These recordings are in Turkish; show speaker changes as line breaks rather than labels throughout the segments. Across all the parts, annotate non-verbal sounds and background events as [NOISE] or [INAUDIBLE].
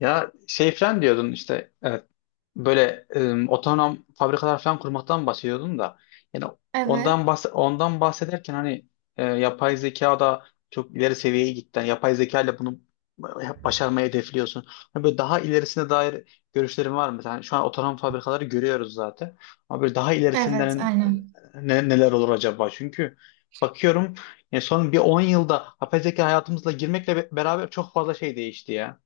Ya şey falan diyordun işte evet, böyle otonom fabrikalar falan kurmaktan bahsediyordun da yani
Evet,
ondan bahsederken hani yapay zeka da çok ileri seviyeye gitti. Yani yapay zeka ile bunu başarmayı hedefliyorsun. Hani böyle daha ilerisine dair görüşlerin var mı? Yani şu an otonom fabrikaları görüyoruz zaten. Ama böyle daha
evet,
ilerisinden
aynen.
neler olur acaba? Çünkü bakıyorum yani son bir 10 yılda yapay zeka hayatımızla girmekle beraber çok fazla şey değişti ya.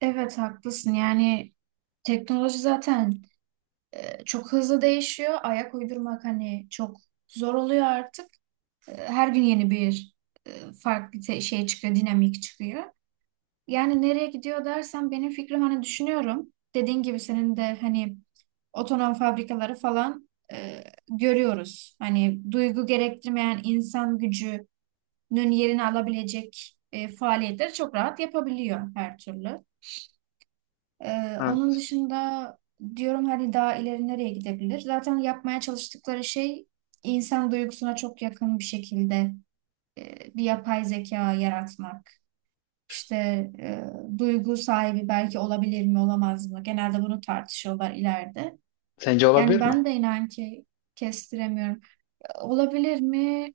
Evet, haklısın. Yani teknoloji zaten çok hızlı değişiyor. Ayak uydurmak hani çok zor oluyor artık. Her gün yeni bir e, farklı şey çıkıyor, dinamik çıkıyor. Yani nereye gidiyor dersen benim fikrim hani düşünüyorum. Dediğin gibi senin de hani otonom fabrikaları falan görüyoruz. Hani duygu gerektirmeyen insan gücünün yerini alabilecek faaliyetleri çok rahat yapabiliyor her türlü. Onun
Evet.
dışında diyorum hani daha ileri nereye gidebilir? Zaten yapmaya çalıştıkları şey insan duygusuna çok yakın bir şekilde bir yapay zeka yaratmak. İşte e, duygu sahibi belki olabilir mi olamaz mı? Genelde bunu tartışıyorlar ileride.
Sence
Yani
olabilir mi?
ben de inan ki kestiremiyorum. Olabilir mi?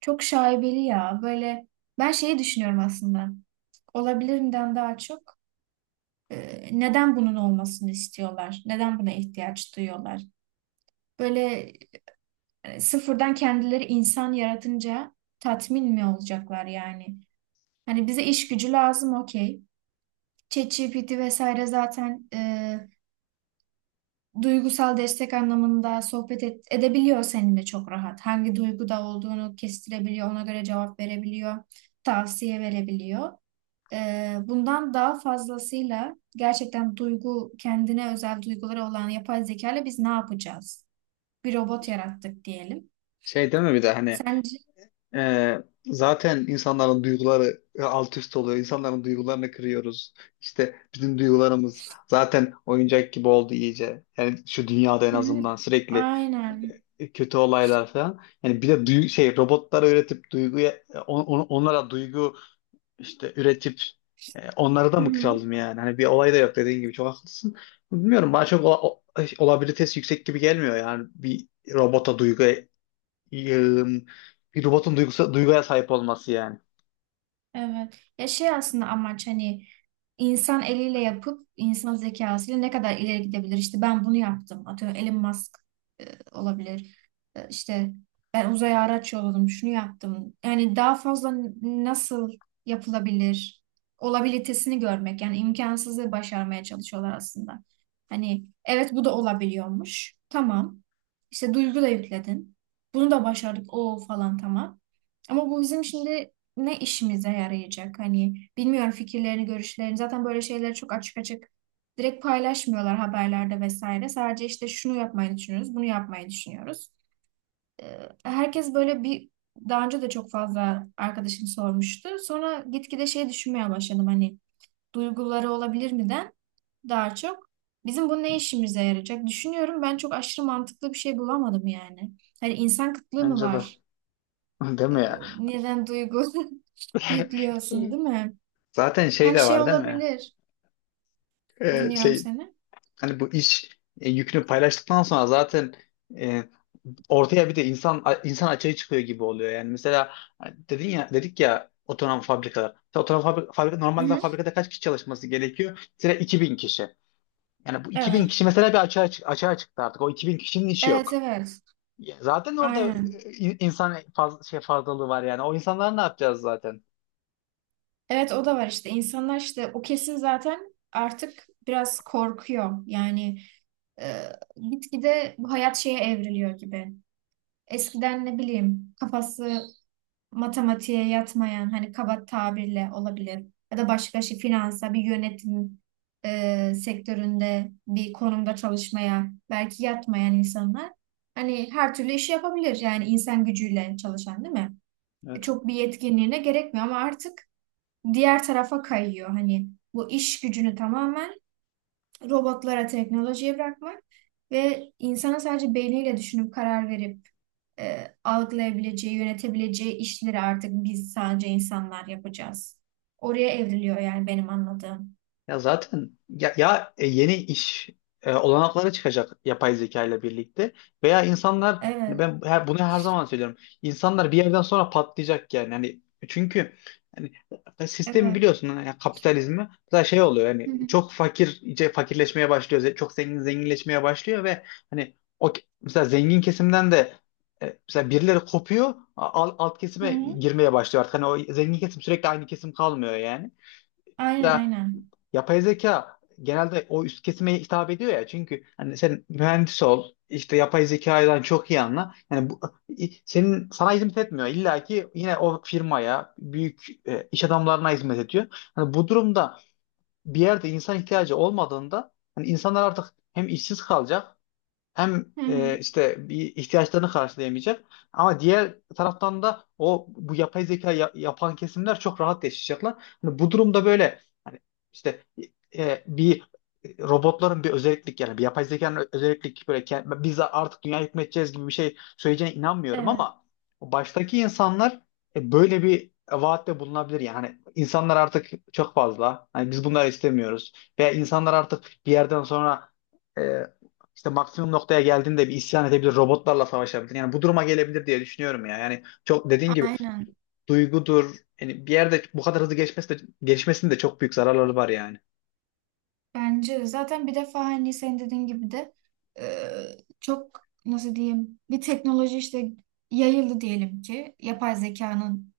Çok şaibeli ya. Böyle ben şeyi düşünüyorum aslında. Olabilirimden daha çok. Neden bunun olmasını istiyorlar? Neden buna ihtiyaç duyuyorlar? Böyle sıfırdan kendileri insan yaratınca tatmin mi olacaklar yani? Hani bize iş gücü lazım okey. ChatGPT vesaire zaten duygusal destek anlamında sohbet edebiliyor seninle çok rahat. Hangi duyguda olduğunu kestirebiliyor, ona göre cevap verebiliyor, tavsiye verebiliyor. Bundan daha fazlasıyla gerçekten duygu, kendine özel duyguları olan yapay zeka ile biz ne yapacağız? Bir robot yarattık diyelim.
Şey değil mi bir de hani
Sence?
e, zaten insanların duyguları alt üst oluyor. İnsanların duygularını kırıyoruz. İşte bizim duygularımız zaten oyuncak gibi oldu iyice. Yani şu dünyada en
Hı hı.
azından sürekli
Aynen.
kötü olaylar falan. Yani bir de şey robotlara üretip duyguya onlara duygu işte üretip onları da
Hı
mı
hı.
kıralım yani? Hani bir olay da yok dediğin gibi çok haklısın. Bilmiyorum bana çok olabilitesi yüksek gibi gelmiyor yani bir robota duygu e, bir robotun duyguya sahip olması yani.
Evet. Ya şey aslında amaç hani insan eliyle yapıp insan zekasıyla ne kadar ileri gidebilir? İşte ben bunu yaptım. Atıyorum Elon Musk e, olabilir. İşte ben uzaya araç yolladım. Şunu yaptım. Yani daha fazla nasıl yapılabilir? Olabilitesini görmek. Yani imkansızı başarmaya çalışıyorlar aslında. Hani evet bu da olabiliyormuş. Tamam. İşte duygu da yükledin. Bunu da başardık. O falan tamam. Ama bu bizim şimdi ne işimize yarayacak? Hani bilmiyorum fikirlerini, görüşlerini. Zaten böyle şeyleri çok açık açık direkt paylaşmıyorlar haberlerde vesaire. Sadece işte şunu yapmayı düşünüyoruz, bunu yapmayı düşünüyoruz. Ee, Herkes böyle bir daha önce de çok fazla arkadaşım sormuştu. Sonra gitgide şey düşünmeye başladım hani duyguları olabilir miden daha çok bizim bu ne işimize yarayacak düşünüyorum. Ben çok aşırı mantıklı bir şey bulamadım yani. Hani insan kıtlığı mı
Bence de.
var?
[LAUGHS] Değil
Ee,
mi ya?
Neden duygu [LAUGHS] yüklüyorsun değil mi?
Zaten şey
Yani
de
şey
var değil mi?
olabilir. Dinliyorum
Şey
seni.
hani bu iş yükünü paylaştıktan sonra zaten e, ortaya bir de insan insan açığı çıkıyor gibi oluyor. Yani mesela hani dedin ya dedik ya otonom fabrikalar. Mesela otonom fabrika
Hı
normalde
hı.
fabrikada kaç kişi çalışması gerekiyor? Mesela 2000 kişi. Yani bu 2000
Evet.
kişi mesela bir açığa çıktı artık. O 2000 kişinin işi
Evet
yok.
evet.
Ya zaten orada
Aynen.
insan şey fazlalığı var yani. O insanlar ne yapacağız zaten?
Evet o da var işte. İnsanlar işte o kesim zaten artık biraz korkuyor. Yani e, gitgide bu hayat şeye evriliyor gibi. Eskiden ne bileyim kafası matematiğe yatmayan hani kaba tabirle olabilir ya da başka şey finansa bir yönetim sektöründe bir konumda çalışmaya belki yatmayan insanlar hani her türlü işi yapabilir yani insan gücüyle çalışan değil mi?
Evet.
Çok bir yetkinliğine gerekmiyor ama artık diğer tarafa kayıyor hani bu iş gücünü tamamen robotlara teknolojiye bırakmak ve insanın sadece beyniyle düşünüp karar verip algılayabileceği, yönetebileceği işleri artık biz sadece insanlar yapacağız. Oraya evriliyor yani benim anladığım.
Ya zaten ya, yeni iş olanakları çıkacak yapay zeka ile birlikte veya insanlar hani
Evet,
ben bunu her zaman söylüyorum. İnsanlar bir yerden sonra patlayacak yani. Yani çünkü yani sistemi
evet.
biliyorsun yani kapitalizmi mesela şey oluyor
Hı
yani
hı.
çok fakir iyice fakirleşmeye başlıyor. Çok zengin zenginleşmeye başlıyor ve hani o mesela zengin kesimden de mesela birileri kopuyor alt
Hı
kesime
hı.
girmeye başlıyor artık. Hani o zengin kesim sürekli aynı kesim kalmıyor yani
Aynen, aynen.
yapay zeka genelde o üst kesime hitap ediyor ya çünkü hani sen mühendis ol işte yapay zekadan çok iyi anla yani bu, sana hizmet etmiyor illa ki yine o firmaya büyük iş adamlarına hizmet ediyor hani bu durumda bir yerde insan ihtiyacı olmadığında hani insanlar artık hem işsiz kalacak hem
Hı hı.
işte bir ihtiyaçlarını karşılayamayacak ama diğer taraftan da o bu yapay zeka yapan kesimler çok rahat yaşayacaklar. Hani bu durumda böyle hani işte bir robotların bir özellik yani bir yapay zekanın özellik böyle biz artık dünya hükmedeceğiz gibi bir şey söyleyeceğine inanmıyorum
Evet.
ama baştaki insanlar böyle bir vaatte bulunabilir yani. Hani insanlar artık çok fazla hani biz bunları istemiyoruz veya insanlar artık bir yerden sonra e, işte maksimum noktaya geldiğinde bir isyan edebilir, robotlarla savaşabilir. Yani bu duruma gelebilir diye düşünüyorum ya. Yani çok dediğin gibi
Aynen.
duygudur. Yani bir yerde bu kadar hızlı geçmesi de, gelişmesinin de çok büyük zararları var yani.
Bence de. Zaten bir defa hani sen dediğin gibi de çok nasıl diyeyim bir teknoloji işte yayıldı diyelim ki yapay zekanın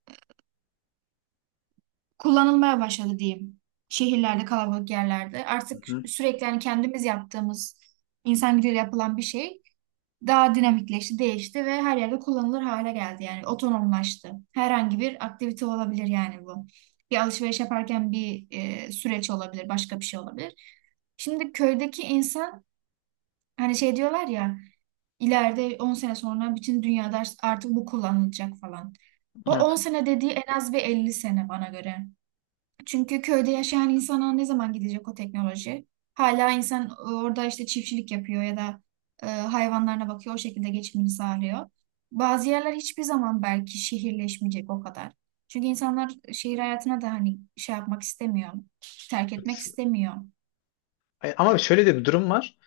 kullanılmaya başladı diyeyim. Şehirlerde, kalabalık yerlerde.
Hı
Artık
hı.
sürekli hani kendimiz yaptığımız insan gücüyle yapılan bir şey daha dinamikleşti, değişti ve her yerde kullanılır hale geldi. Yani otonomlaştı. Herhangi bir aktivite olabilir yani bu. Bir alışveriş yaparken bir süreç olabilir, başka bir şey olabilir. Şimdi köydeki insan hani şey diyorlar ya ileride 10 sene sonra bütün dünyada artık bu kullanılacak falan. O 10
Evet.
sene dediği en az bir 50 sene bana göre. Çünkü köyde yaşayan insana ne zaman gidecek o teknoloji? Hala insan orada işte çiftçilik yapıyor ya da hayvanlarına bakıyor, o şekilde geçimini sağlıyor. Bazı yerler hiçbir zaman belki şehirleşmeyecek o kadar. Çünkü insanlar şehir hayatına da hani şey yapmak istemiyor, terk etmek istemiyor.
Ama
E,
şöyle de bir durum var.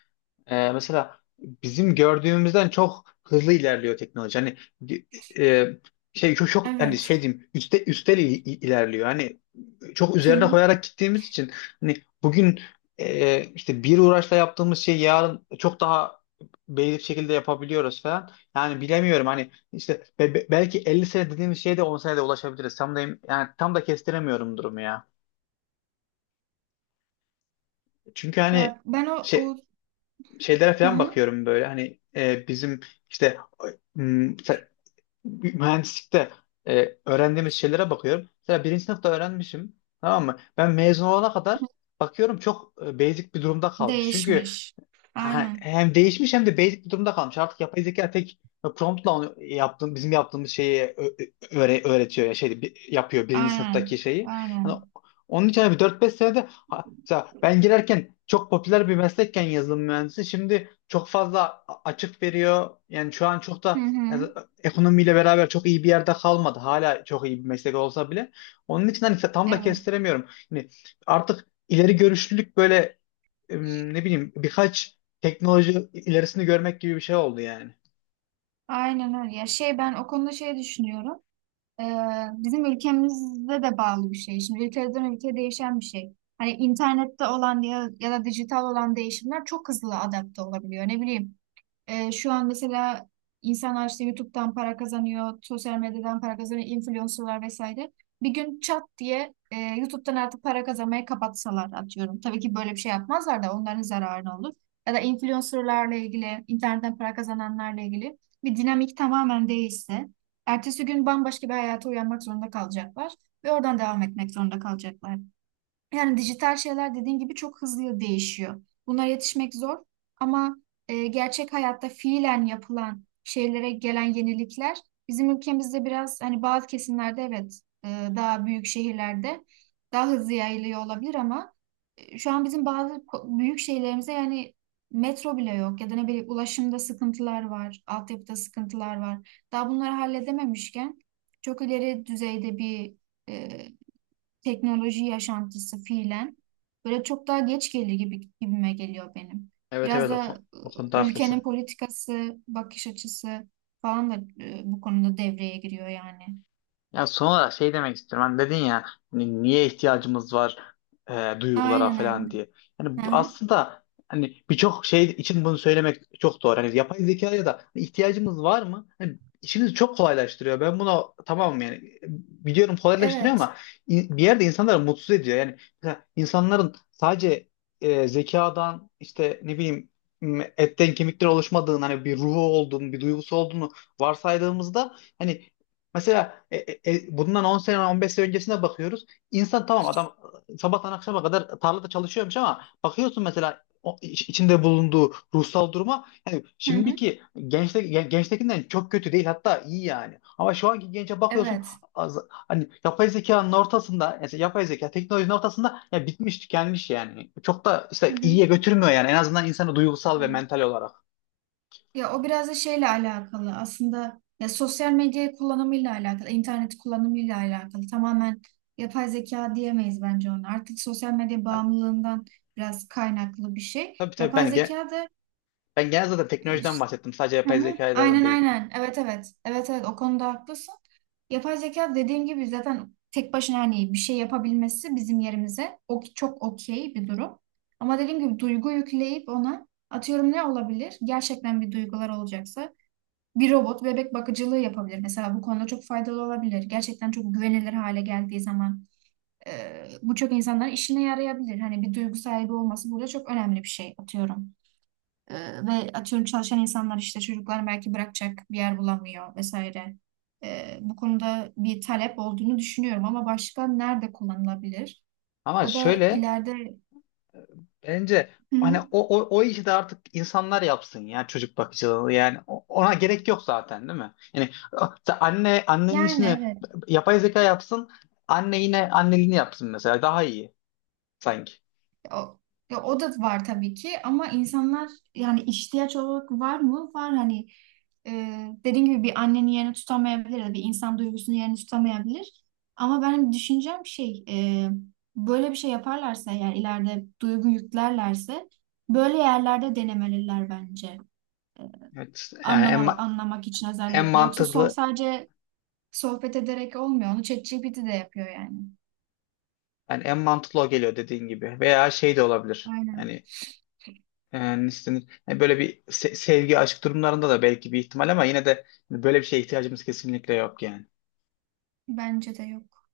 Mesela bizim gördüğümüzden çok hızlı ilerliyor teknoloji. Hani e, şey çok çok hani
evet.
şey diyeyim üstel ilerliyor. Hani çok
Hı
üzerine
hı.
koyarak gittiğimiz için hani bugün işte bir uğraşla yaptığımız şeyi yarın çok daha belirli bir şekilde yapabiliyoruz falan. Yani bilemiyorum hani işte belki 50 sene dediğimiz şeye de 10 senede ulaşabiliriz. Tam da yani tam da kestiremiyorum durumu ya. Çünkü hani
Ya ben o,
şey
o
şeylere
hı
falan
hı.
bakıyorum böyle hani bizim işte m, se- mühendislikte öğrendiğimiz şeylere bakıyorum. Mesela birinci sınıfta öğrenmişim tamam mı? Ben mezun olana kadar bakıyorum çok basic bir durumda kalmış. Çünkü
Değişmiş. Aynen,
Hem değişmiş hem de basic bir durumda kalmış. Artık yapay zeka tek promptla onu yaptığım, bizim yaptığımız şeyi öğretiyor ya şeydi yapıyor birinci sınıftaki
aynen,
şeyi. Hani
aynen.
onun için hani bir 4 5 senede mesela ben girerken çok popüler bir meslekken yazılım mühendisi şimdi çok fazla açık veriyor. Yani şu an çok
Hı
da
hı.
yani, ekonomiyle beraber çok iyi bir yerde kalmadı. Hala çok iyi bir meslek olsa bile. Onun için hani tam da
Evet,
kestiremiyorum. Yani artık ileri görüşlülük böyle ne bileyim birkaç teknoloji ilerisini görmek gibi bir şey oldu yani.
aynen öyle. Ya şey ben o konuda şey düşünüyorum. Ee, Bizim ülkemizde de bağlı bir şey. Şimdi ülkeden ülkeye değişen bir şey. Hani internette olan ya, ya da dijital olan değişimler çok hızlı adapte olabiliyor. Ne bileyim şu an mesela insanlar işte YouTube'dan para kazanıyor, sosyal medyadan para kazanıyor, influencerlar vesaire. Bir gün çat diye YouTube'dan artık para kazanmayı kapatsalar atıyorum. Tabii ki böyle bir şey yapmazlar da onların zararına olur. Ya da influencerlarla ilgili, internetten para kazananlarla ilgili bir dinamik tamamen değişse, ertesi gün bambaşka bir hayata uyanmak zorunda kalacaklar ve oradan devam etmek zorunda kalacaklar. Yani dijital şeyler dediğin gibi çok hızlı değişiyor. Bunlara yetişmek zor ama gerçek hayatta fiilen yapılan şeylere gelen yenilikler bizim ülkemizde biraz hani bazı kesimlerde evet daha büyük şehirlerde daha hızlı yayılıyor olabilir ama şu an bizim bazı büyük şehirlerimize yani metro bile yok ya da ne bileyim ulaşımda sıkıntılar var, altyapıda sıkıntılar var. Daha bunları halledememişken çok ileri düzeyde bir e, teknoloji yaşantısı fiilen böyle çok daha geç gelir gibi gibime geliyor benim.
Evet,
Biraz
evet, o,
da
o konuda
ülkenin
haklısın.
politikası, bakış açısı falan da bu konuda devreye giriyor yani.
Ya son olarak şey demek istiyorum. Hani dedin ya hani niye ihtiyacımız var duygulara
Aynen
falan
aynen.
diye. Yani
Hı
bu
hı.
aslında hani birçok şey için bunu söylemek çok doğru. Hani yapay zekaya da ihtiyacımız var mı? Hani işimizi çok kolaylaştırıyor. Ben buna tamamım yani. Biliyorum kolaylaştırıyor
Evet.
ama bir yerde insanları mutsuz ediyor. Yani mesela insanların sadece zekadan işte ne bileyim etten kemikten oluşmadığını hani bir ruhu olduğunu, bir duygusu olduğunu varsaydığımızda hani mesela bundan 10 sene 15 sene öncesine bakıyoruz. İnsan tamam adam sabahtan akşama kadar tarlada çalışıyormuş ama bakıyorsun mesela o içinde bulunduğu ruhsal duruma yani
Hı hı.
şimdiki gençtekinden çok kötü değil hatta iyi yani. Ama şu anki gence bakıyorsun
Evet.
az, hani yapay zekanın ortasında mesela yapay zeka teknolojinin ortasında ya bitmiş tükenmiş yani. Çok da
Hı
işte
hı.
iyiye götürmüyor yani en azından insanı duygusal ve
Evet.
mental olarak.
Ya o biraz da şeyle alakalı aslında ya sosyal medya kullanımıyla alakalı, internet kullanımıyla alakalı. Tamamen yapay zeka diyemeyiz bence ona. Artık sosyal medya
Yani
bağımlılığından biraz kaynaklı bir şey.
tabii, tabii
Yapay
ben
zeka da
ben genel zaten
e,
teknolojiden
ş-
bahsettim. Sadece
Hı
yapay
hı.
zekadan
Aynen
değil.
aynen. Evet evet. Evet evet o konuda haklısın. Yapay zeka dediğim gibi zaten tek başına hani bir şey yapabilmesi bizim yerimize o çok okey bir durum. Ama dediğim gibi duygu yükleyip ona atıyorum ne olabilir? Gerçekten bir duygular olacaksa bir robot bebek bakıcılığı yapabilir. Mesela bu konuda çok faydalı olabilir. Gerçekten çok güvenilir hale geldiği zaman bu çok insanların işine yarayabilir. Hani bir duygu sahibi olması burada çok önemli bir şey atıyorum. E, Ve atıyorum çalışan insanlar işte çocuklar belki bırakacak bir yer bulamıyor vesaire. Bu konuda bir talep olduğunu düşünüyorum ama başka nerede kullanılabilir?
Ama
O da
şöyle
ileride
bence
Hı
hani
hı.
o işi de artık insanlar yapsın ya çocuk bakıcılığı yani ona gerek yok zaten değil mi? Yani sen annenin
Yani
işini
evet.
yapay zeka yapsın anne yine anneliğini yapsın mesela daha iyi sanki.
O, ya o da var tabii ki ama insanlar yani ihtiyaç olarak var mı? Var hani e, dediğim gibi bir annenin yerini tutamayabilir ya da bir insan duygusunun yerini tutamayabilir. Ama benim düşüncem şey böyle bir şey yaparlarsa eğer ileride duygu yüklerlerse böyle yerlerde denemeliler bence.
Evet, yani en,
Anlama,
ma-
anlamak için
en
özellikle. Yoksa sol
mantıklı
sadece sohbet ederek olmuyor. Onu ChatGPT de yapıyor yani.
yani en mantıklı o geliyor dediğin gibi veya şey de olabilir.
Aynen.
Yani istenir. Yani böyle bir sevgi, aşk durumlarında da belki bir ihtimal ama yine de hani böyle bir şeye ihtiyacımız kesinlikle yok yani.
Bence de yok.